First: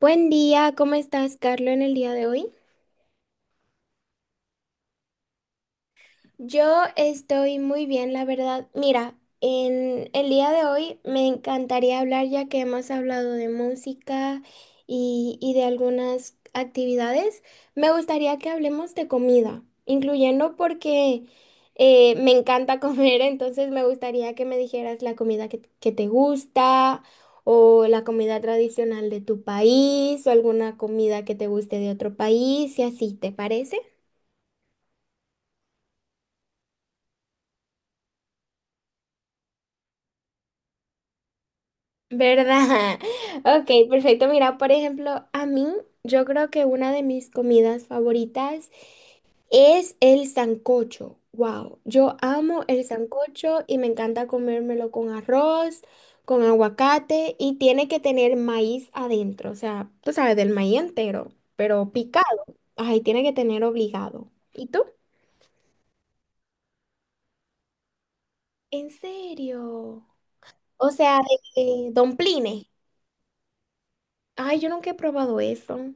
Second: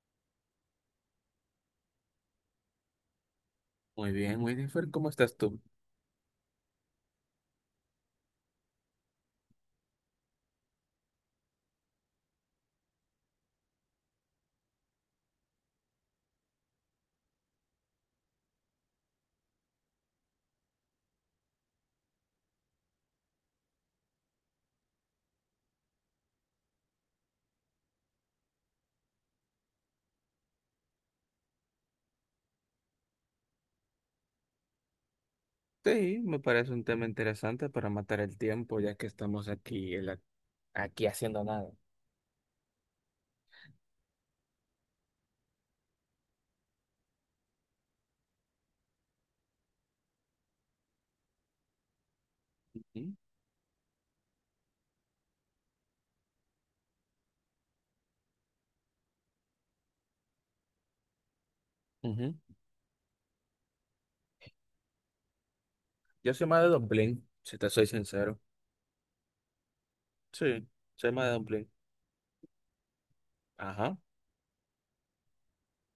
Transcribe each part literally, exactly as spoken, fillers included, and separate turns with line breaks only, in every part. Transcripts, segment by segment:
Buen día, ¿cómo estás, Carlos, en el día de hoy?
Muy bien, Winifred, ¿cómo estás tú?
Yo estoy muy bien, la verdad. Mira, en el día de hoy me encantaría hablar ya que hemos hablado de música y, y de algunas actividades. Me gustaría que hablemos de comida, incluyendo porque eh, me encanta comer, entonces me gustaría que me dijeras la comida que, que te gusta o la comida tradicional de tu país o alguna comida que te guste de otro país y así, ¿te parece?
Sí, me parece un tema interesante para matar el tiempo, ya que estamos aquí en la.
¿Verdad? Ok, perfecto. Mira, por ejemplo, a mí yo creo que una de mis comidas favoritas es el sancocho. Wow, yo amo el
Ujú,
sancocho y me encanta comérmelo con arroz, con aguacate y tiene que tener maíz adentro, o sea, tú sabes, del maíz entero, pero picado.
ujú.
Ay, tiene que tener obligado. ¿Y tú?
Yo soy más de dumpling, si te soy sincero.
¿En serio?
Sí,
O
soy
sea,
más de
de,
dumpling.
de domplines.
Ajá.
Ay, yo nunca he probado eso.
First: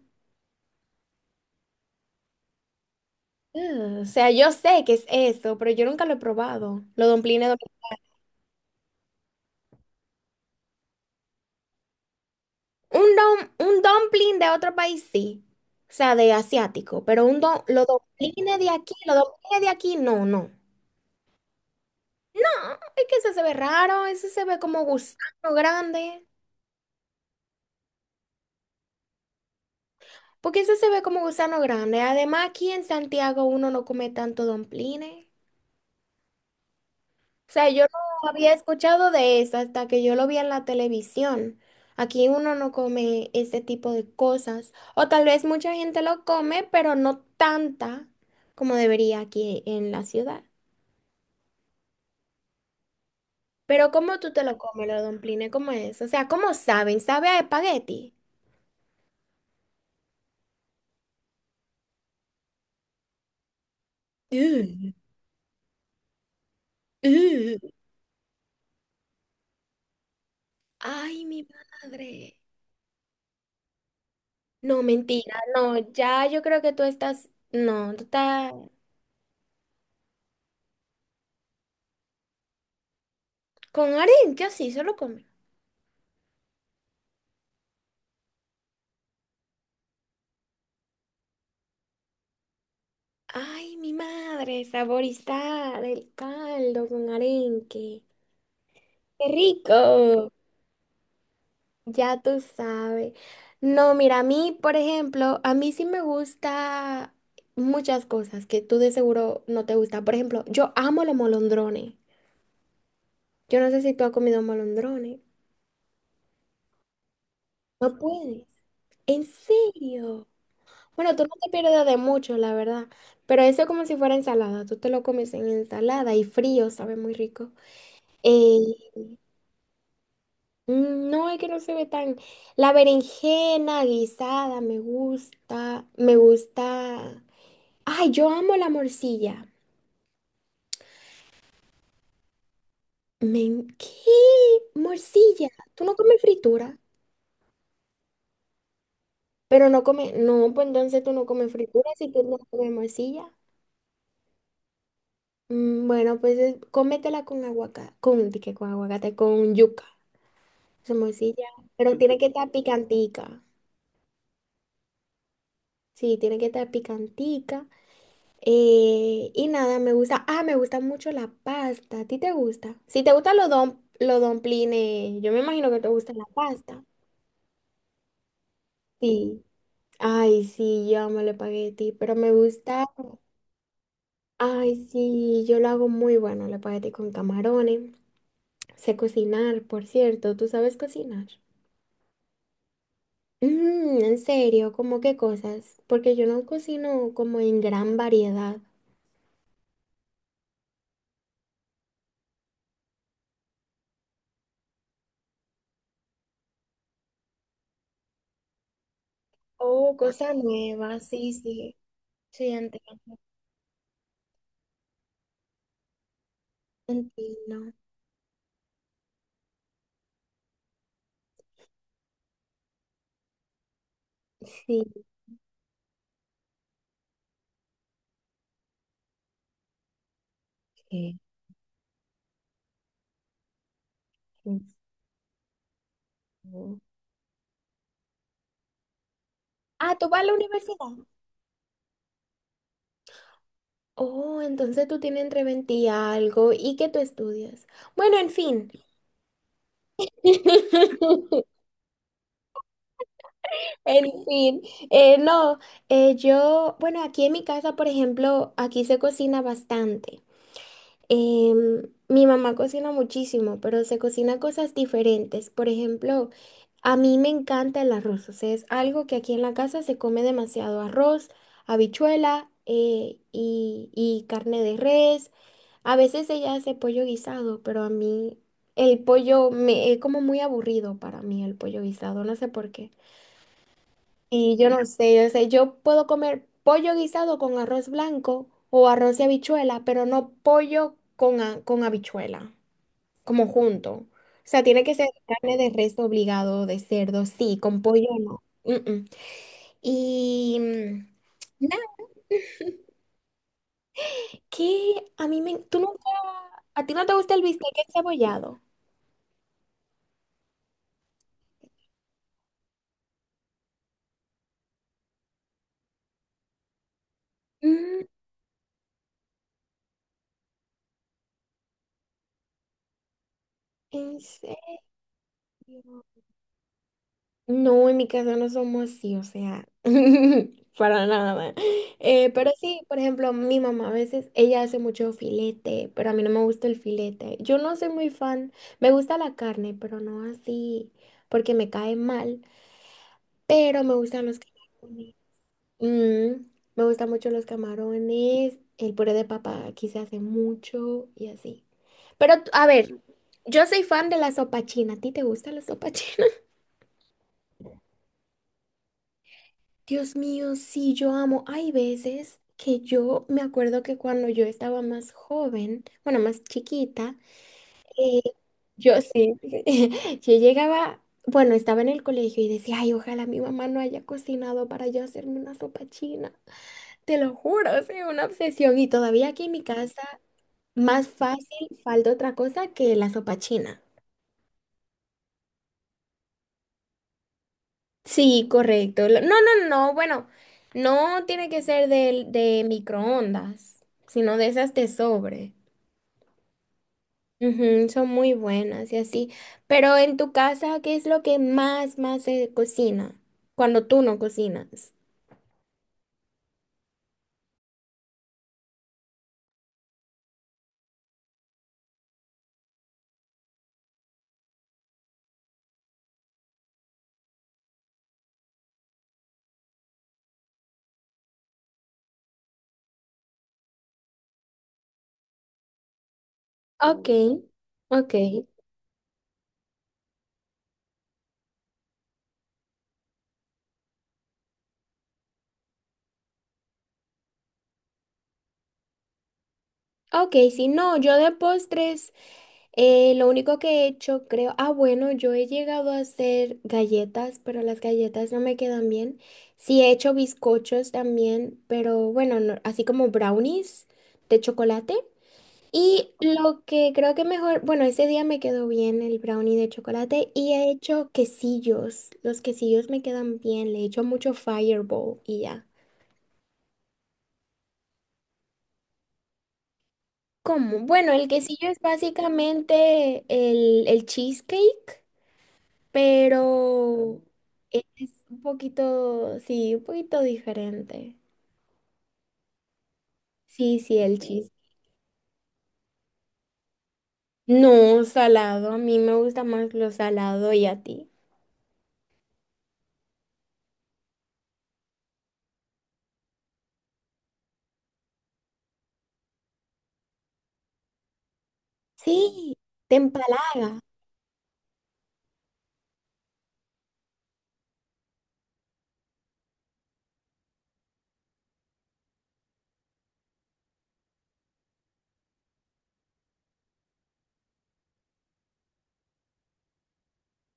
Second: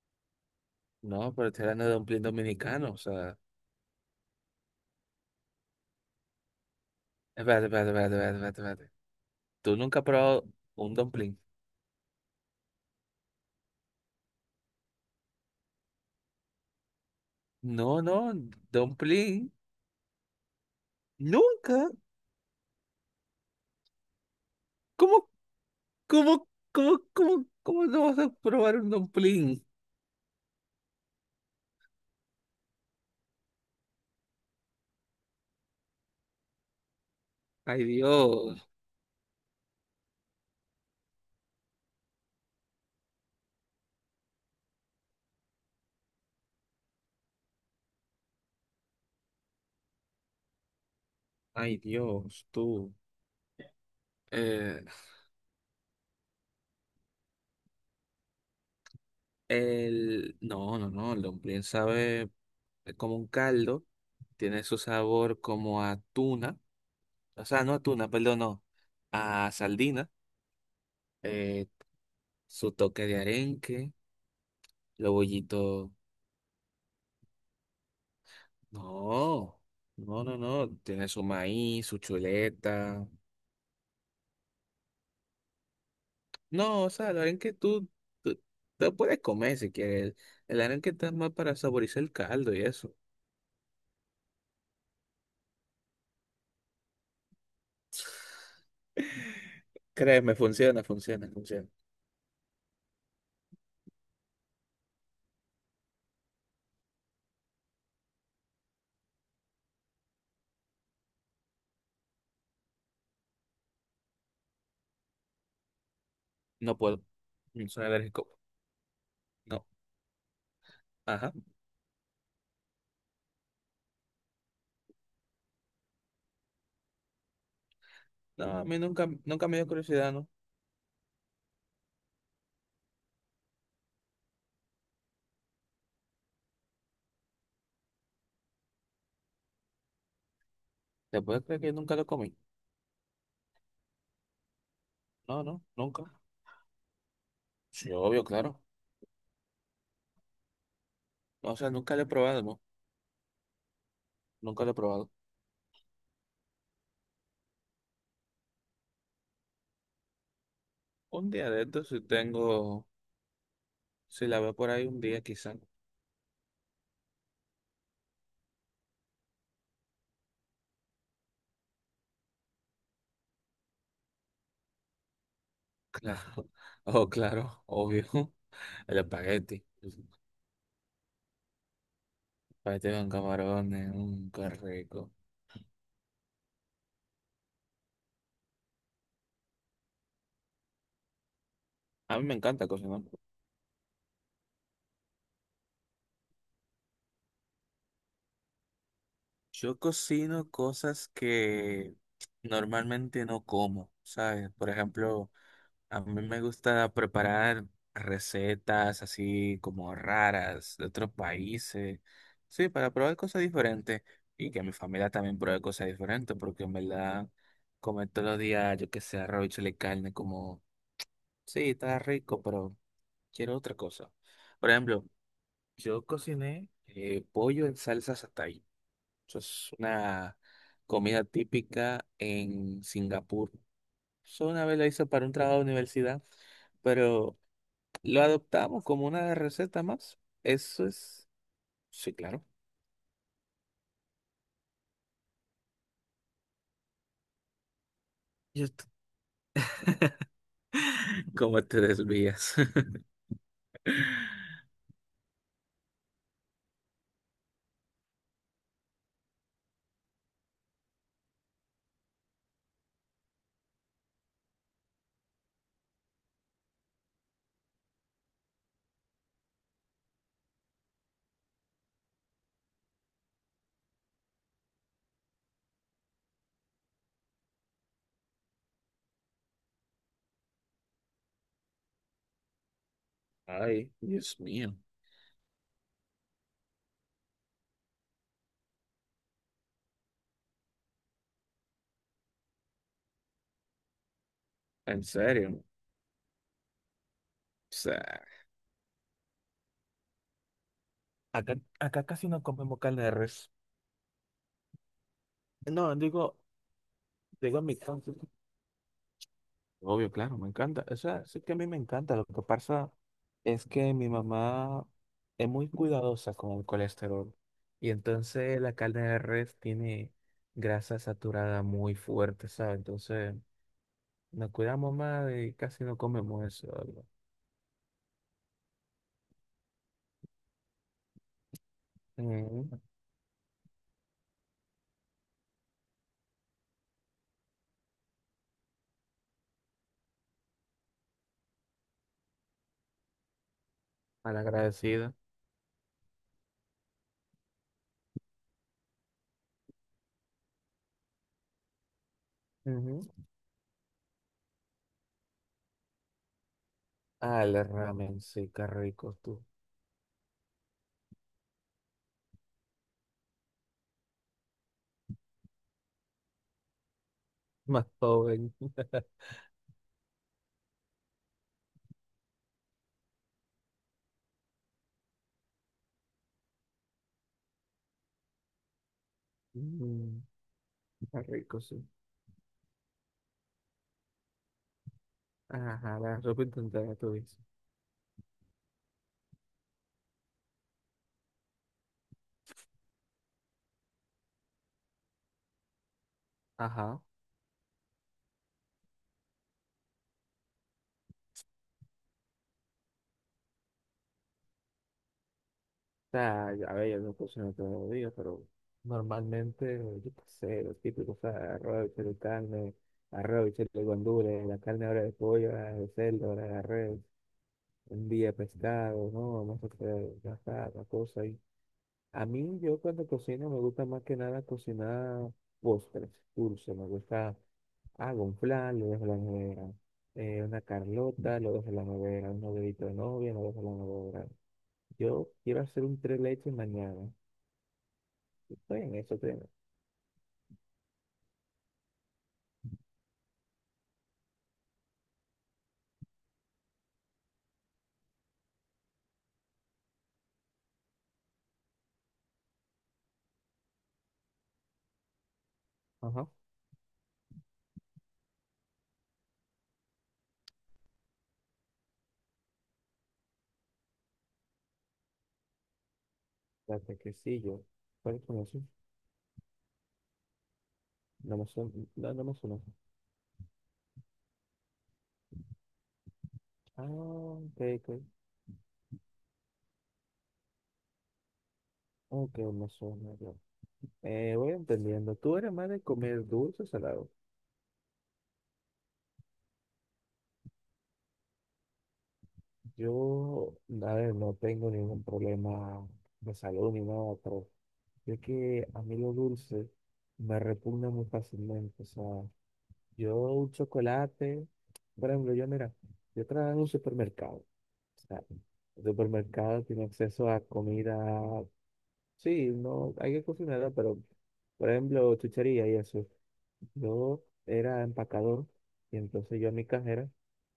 No, pero estoy hablando de dumpling dominicano, o sea.
Ah, o sea, yo sé que es eso, pero yo nunca lo he probado. Los dumplings de...
Espérate, espérate, espérate, espérate, espérate. Espérate. ¿Tú nunca has probado un dumpling?
Un, dum- un dumpling de otro país, sí. O sea, de asiático. Pero un dum- los
No, no,
dumplings de aquí, los
dumpling.
dumplings de aquí, no, no.
Nunca.
No, es que ese se ve raro, ese se ve como gusano
¿Cómo,
grande.
cómo, cómo, cómo, cómo no vas a probar un dumpling?
Porque ese se ve como gusano grande. Además, aquí en Santiago uno no come tanto dumplings. O sea, yo
Ay,
no había
Dios.
escuchado de eso hasta que yo lo vi en la televisión. Aquí uno no come ese tipo de cosas. O tal vez mucha gente lo come, pero no tanta como debería aquí en la ciudad.
Ay, Dios, tú.
Pero ¿cómo tú te lo
Eh,
comes, los domplines? ¿Cómo es? O sea, ¿cómo saben? ¿Sabe a espagueti?
El, no, no, no, el dumpling sabe es como un caldo, tiene su
Ugh,
sabor como a tuna, o
ugh.
sea, no a tuna, perdón, no, a sardina,
Ay, mi
eh,
madre.
su toque de arenque,
No,
los
mentira. No,
bollitos,
ya yo creo que tú estás... No, tú estás...
no, no, no, no, tiene su maíz, su chuleta,
Con harina, yo sí, solo come.
no, o sea, el arenque tú, tú lo puedes comer si quieres, el arenque está más para saborizar el caldo y eso,
Ay, mi madre, saborizar el caldo con arenque. ¡Qué rico!
créeme, funciona, funciona, funciona,
Ya tú sabes. No, mira, a mí, por ejemplo, a mí sí me gusta muchas cosas que tú de seguro no te gusta. Por ejemplo, yo amo los molondrones. Yo no sé si tú has comido molondrones.
no puedo, no soy
No
alérgico.
puedes. ¿En
No.
serio? Bueno, tú no
Ajá.
te pierdes de mucho, la verdad. Pero eso es como si fuera ensalada. Tú te lo comes en ensalada y frío, sabe muy rico. Eh,
No, a mí nunca, nunca me dio curiosidad, ¿no?
Mm, no, es que no se ve tan... La berenjena guisada me gusta, me gusta... Ay, yo amo la morcilla.
¿Te puedes creer que nunca lo comí?
Me... en- ¿Qué?
No,
Morcilla.
no,
¿Tú no
nunca.
comes fritura?
Sí, obvio, claro.
Pero no comes... No, pues entonces tú no comes
O sea,
fritura
nunca lo he
si tú no
probado, ¿no?
comes morcilla.
Nunca lo he probado.
Mm, bueno, pues es- cómetela con aguacate, con, di que con aguacate, con yuca. Esa
Un
morcilla.
día de estos,
Pero
si
tiene que estar
tengo,
picantica.
si la veo por ahí un día, quizá.
Sí, tiene que estar picantica. Eh, y nada, me gusta. Ah, me gusta mucho la pasta. ¿A ti te gusta? Si te gustan los don, los domplines, yo me imagino que te gusta
Claro.
la pasta.
Oh, claro, obvio. El
Sí.
espagueti. El
Ay, sí, yo amo el espagueti, pero me gusta.
espagueti con camarones, un qué
Ay,
rico.
sí, yo lo hago muy bueno, el espagueti con camarones. Sé cocinar, por cierto. ¿Tú sabes cocinar?
A mí me encanta cocinar.
Mm, en serio, ¿cómo qué cosas? Porque yo no cocino como en gran variedad.
Yo cocino cosas que normalmente no como, ¿sabes? Por ejemplo, a mí me gusta preparar recetas así como
Oh, cosa
raras de
nueva,
otros
sí, sí.
países,
Sí,
sí, para probar
entiendo.
cosas diferentes y que mi familia también pruebe cosas diferentes, porque en verdad
Entiendo.
comer todos los días, yo que sé, arroz y chile carne, como, sí, está rico, pero quiero otra cosa. Por
Sí.
ejemplo, yo cociné eh, pollo en salsa satay. Eso es una
Sí,
comida típica en Singapur. Solo una vez lo hice para un trabajo de universidad,
sí.
pero lo adoptamos como una receta
Ah, ¿tú
más.
vas a la universidad?
Eso es, sí, claro.
Oh, entonces tú tienes entre veinte y algo. ¿Y qué tú estudias? Bueno, en
Yo
fin.
t- ¿Cómo te desvías?
En fin. Eh, no, eh, yo, bueno, aquí en mi casa, por ejemplo, aquí se cocina bastante. Em, Mi mamá cocina muchísimo, pero se cocina cosas diferentes. Por ejemplo, a mí me encanta el arroz. O sea, es algo que aquí en la casa se come demasiado arroz, habichuela eh, y, y carne de res. A veces ella hace pollo guisado, pero a mí el pollo me es como muy aburrido para mí el pollo guisado. No sé por qué.
Ay, Dios
Y yo
mío,
no sé, yo sé, yo puedo comer pollo guisado con arroz blanco o arroz y habichuela, pero no pollo con, a- con habichuela, como junto. O sea, tiene que
en
ser carne
serio. O
de res obligado, de cerdo, sí, con pollo
sea,
no. Mm, mm. Y mm,
acá,
nada,
acá casi no comemos carne de res.
que a mí me... ¿Tú
No,
nunca...
digo,
¿A ti no te gusta el
digo en
bistec
mi caso.
encebollado?
Obvio, claro, me encanta. O sea, sí que a mí me encanta. Lo que pasa es que mi mamá es muy cuidadosa con el colesterol. Y
Mm,
entonces la carne de res tiene grasa saturada muy fuerte, ¿sabes? Entonces
¿en
nos
serio?
cuidamos más y casi no comemos eso. ¿Verdad?
No, en mi casa no somos así, o sea, para nada. Eh, pero
Ujú,
sí, por ejemplo, mi mamá a veces, ella hace mucho filete, pero a mí no me gusta el filete. Yo no soy muy fan, me gusta la carne, pero no así, porque me cae mal, pero me gustan los camarones.
malagradecida.
Mm, me gustan mucho los camarones, el puré de papa aquí se hace mucho y así. Pero, a ver,
Ujú.
yo soy fan de la sopa china, ¿a ti te gusta la sopa china?
Ah, el ramen, sí, qué rico tú.
Dios mío, sí, yo amo. Hay veces que yo me acuerdo que cuando yo estaba más joven, bueno, más chiquita,
Más
eh,
joven.
yo sí, yo llegaba, bueno, estaba en el colegio y decía, ay, ojalá mi mamá no haya cocinado para yo hacerme una sopa china. Te lo juro, es una obsesión. Y todavía aquí en mi casa,
Mm,
más
qué
fácil
rico, sí.
falta otra cosa que la sopa china.
Ajá, la sopa instantánea, tú dices.
Sí, correcto. Lo- No, no, no, no, bueno, no tiene que ser de, de microondas, sino de esas de sobre.
Ajá.
Ujú, son muy buenas y así. Pero en tu casa, ¿qué es lo que más, más se cocina cuando tú no cocinas?
Sea, a ver, yo no cocino todos los días, pero normalmente, yo qué sé, los típicos, o sea, arroz, bichuela y carne, arroz, bichuela y guandules, la carne ahora de pollo, ahora de cerdo, ahora de res, un día pescado, no, vamos a hacer gastar la cosa ahí. A mí, yo cuando cocino, me gusta más que nada cocinar postres, dulces, me
Ok,
gusta,
ok,
hago un flan, lo dejo en la nevera, eh, una carlota, lo dejo en la nevera, un novedito de novia, lo dejo en la nevera. Yo quiero hacer un tres leches mañana. Estoy en eso, estoy en eso.
ok, si no, yo de postres. Eh, lo único que he hecho, creo, ah, bueno, yo he llegado a hacer galletas, pero las galletas no me quedan bien. Sí, he hecho bizcochos también, pero bueno, no- así como brownies de chocolate. Y
Ajá.
lo que creo que mejor, bueno, ese día me quedó bien el brownie de chocolate y he hecho quesillos. Los quesillos me quedan bien, le he hecho mucho fireball y ya.
La yo. ¿Cuál es uno?
¿Cómo? Bueno, el
No me
quesillo
suena.
es
No, no me suena.
básicamente el, el cheesecake.
Ah,
Pero
ok,
e-,
ok.
es un poquito, sí, un poquito diferente.
Ok, me suena yo.
Sí, sí, el
Eh, voy
chiste.
entendiendo. Tú eres más de comer dulce o salado.
No, salado, a mí me gusta más lo salado y a ti.
Yo, a ver, no tengo ningún problema de salud ni nada, pero es que a mí lo dulce me repugna muy fácilmente. O sea,
Sí, te
yo un
empalaga.
chocolate, por ejemplo, yo mira, yo trabajo en un supermercado. O sea, el supermercado tiene acceso a comida. Sí, no, hay que cocinarla, pero por ejemplo, chuchería y eso. Yo era empacador y entonces yo a mi cajera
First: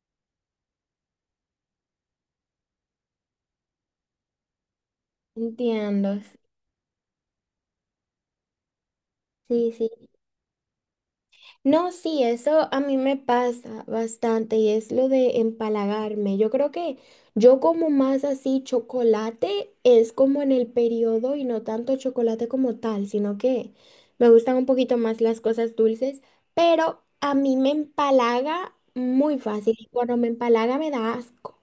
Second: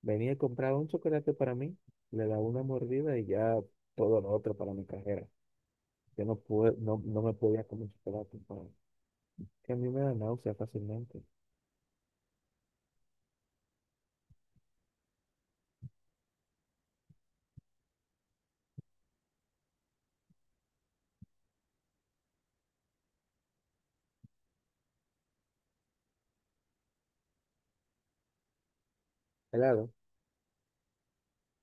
venía y compraba un chocolate para mí, le daba una mordida y ya todo lo otro para mi cajera.
Entiendo.
Yo no pude, no, no me podía comer chocolate, pa-
Sí,
que a mí me
sí.
da náusea fácilmente.
No, sí, eso a mí me pasa bastante y es lo de empalagarme. Yo creo que yo como más así chocolate es como en el periodo y no tanto chocolate como tal, sino que me gustan un poquito más las cosas dulces, pero a mí me empalaga muy fácil y
Helado,
cuando me empalaga me da asco.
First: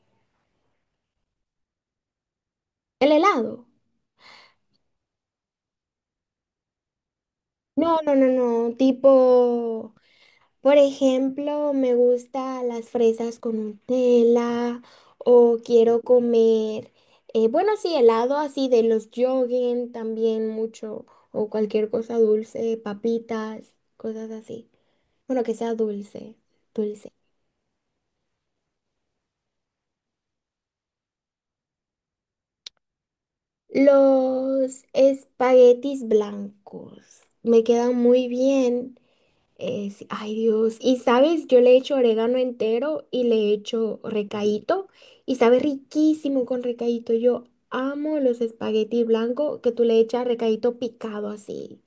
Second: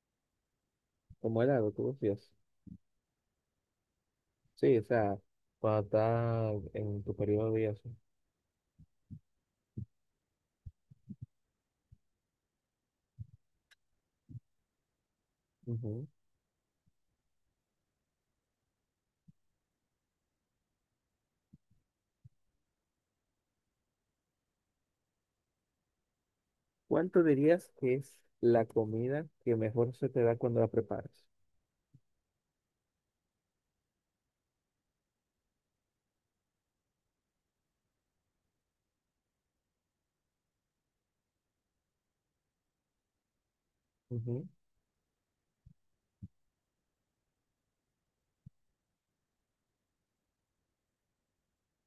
como helado, tú decías.
El helado.
Sí, o sea, cuando estás en tu periodo y eso.
No, no, no, no, tipo... Por ejemplo, me gusta las fresas con Nutella o quiero
Ujú.
comer, eh, bueno, sí, helado así de los yoguen también mucho o cualquier cosa dulce, papitas, cosas así. Bueno, que sea dulce, dulce.
¿Cuánto dirías que es la comida que mejor se te da cuando la preparas?
Los espaguetis blancos me quedan muy bien. Eh, sí, ay Dios, y sabes, yo le he hecho orégano entero y le he hecho
Ujú.
recaíto y sabe riquísimo con recaíto. Yo amo los espaguetis blancos que tú le echas recaíto picado así.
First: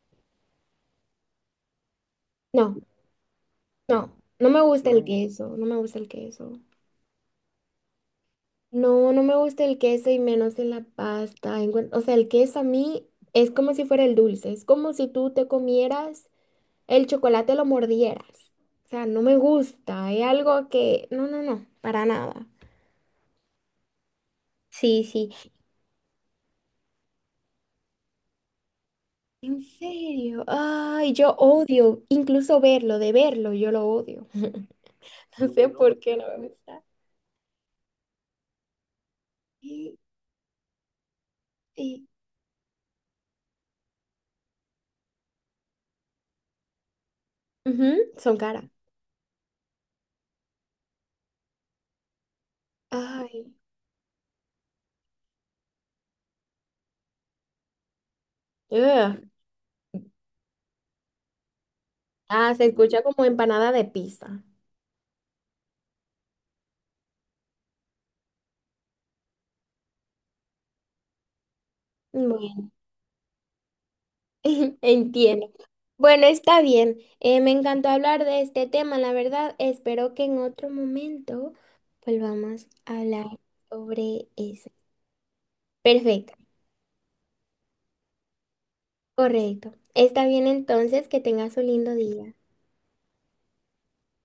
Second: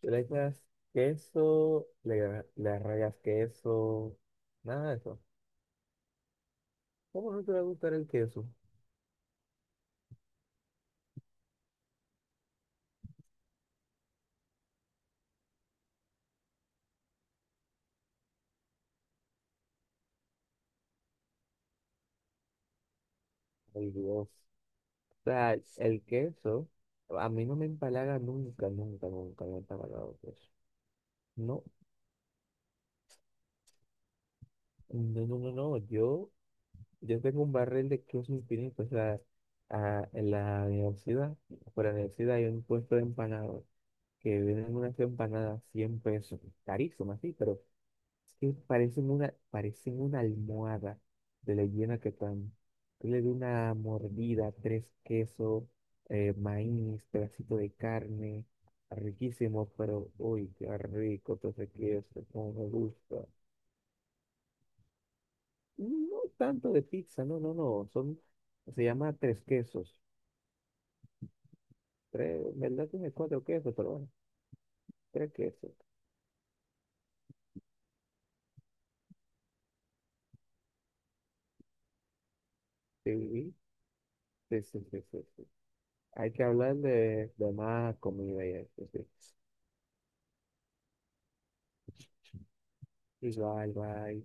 Tú le echas queso, le, le
No,
rayas
no,
queso,
no me gusta
nada de
el No.
eso.
queso, no me gusta el queso.
¿Cómo no te va a gustar el queso?
No, no me gusta el queso y menos en la pasta. Encuen- O sea, el queso a mí es como si fuera el dulce, es como si tú te comieras el chocolate, lo mordieras. O sea, no me gusta, es algo que, no, no, no, para nada.
Ay, Dios. O
Sí, sí.
sea, el queso, a mí no me empalaga nunca, nunca, nunca me ha
En
empalagado el
serio.
queso.
Ay, yo
No,
odio incluso verlo, de verlo, yo lo odio.
no, no,
No
no,
No, sé no,
no.
por qué no
Yo,
me gusta.
yo tengo un barril de queso infinito. O sea,
Y,
a- en la universidad, por la
y-
universidad hay un puesto de empanadas que venden unas empanadas cien pesos, carísimas, sí, pero
Ujú,
es
son
que
caras.
parecen una, parecen una almohada de la hiena que están. Yo le di
Ay.
una mordida, tres quesos, eh, maíz, pedacito de carne,
Ugh.
riquísimo, pero uy, qué rico todo ese queso, cómo
Ah, se
me
escucha como
gusta.
empanada de pizza.
No tanto de pizza, no, no, no, son, se llama tres quesos. Tres, en
Bueno,
verdad tiene cuatro quesos, pero bueno, tres
entiendo.
quesos.
Bueno, está bien. Eh, me encantó hablar de este tema, la verdad. Espero que en otro momento volvamos a hablar
Sí,
sobre
sí,
eso.
sí, sí, sí, sí. Hay
Perfecto,
que hablar de, de, más comida y eso, sí.
correcto. Está bien entonces, que tengas un lindo día.
Igual, bye.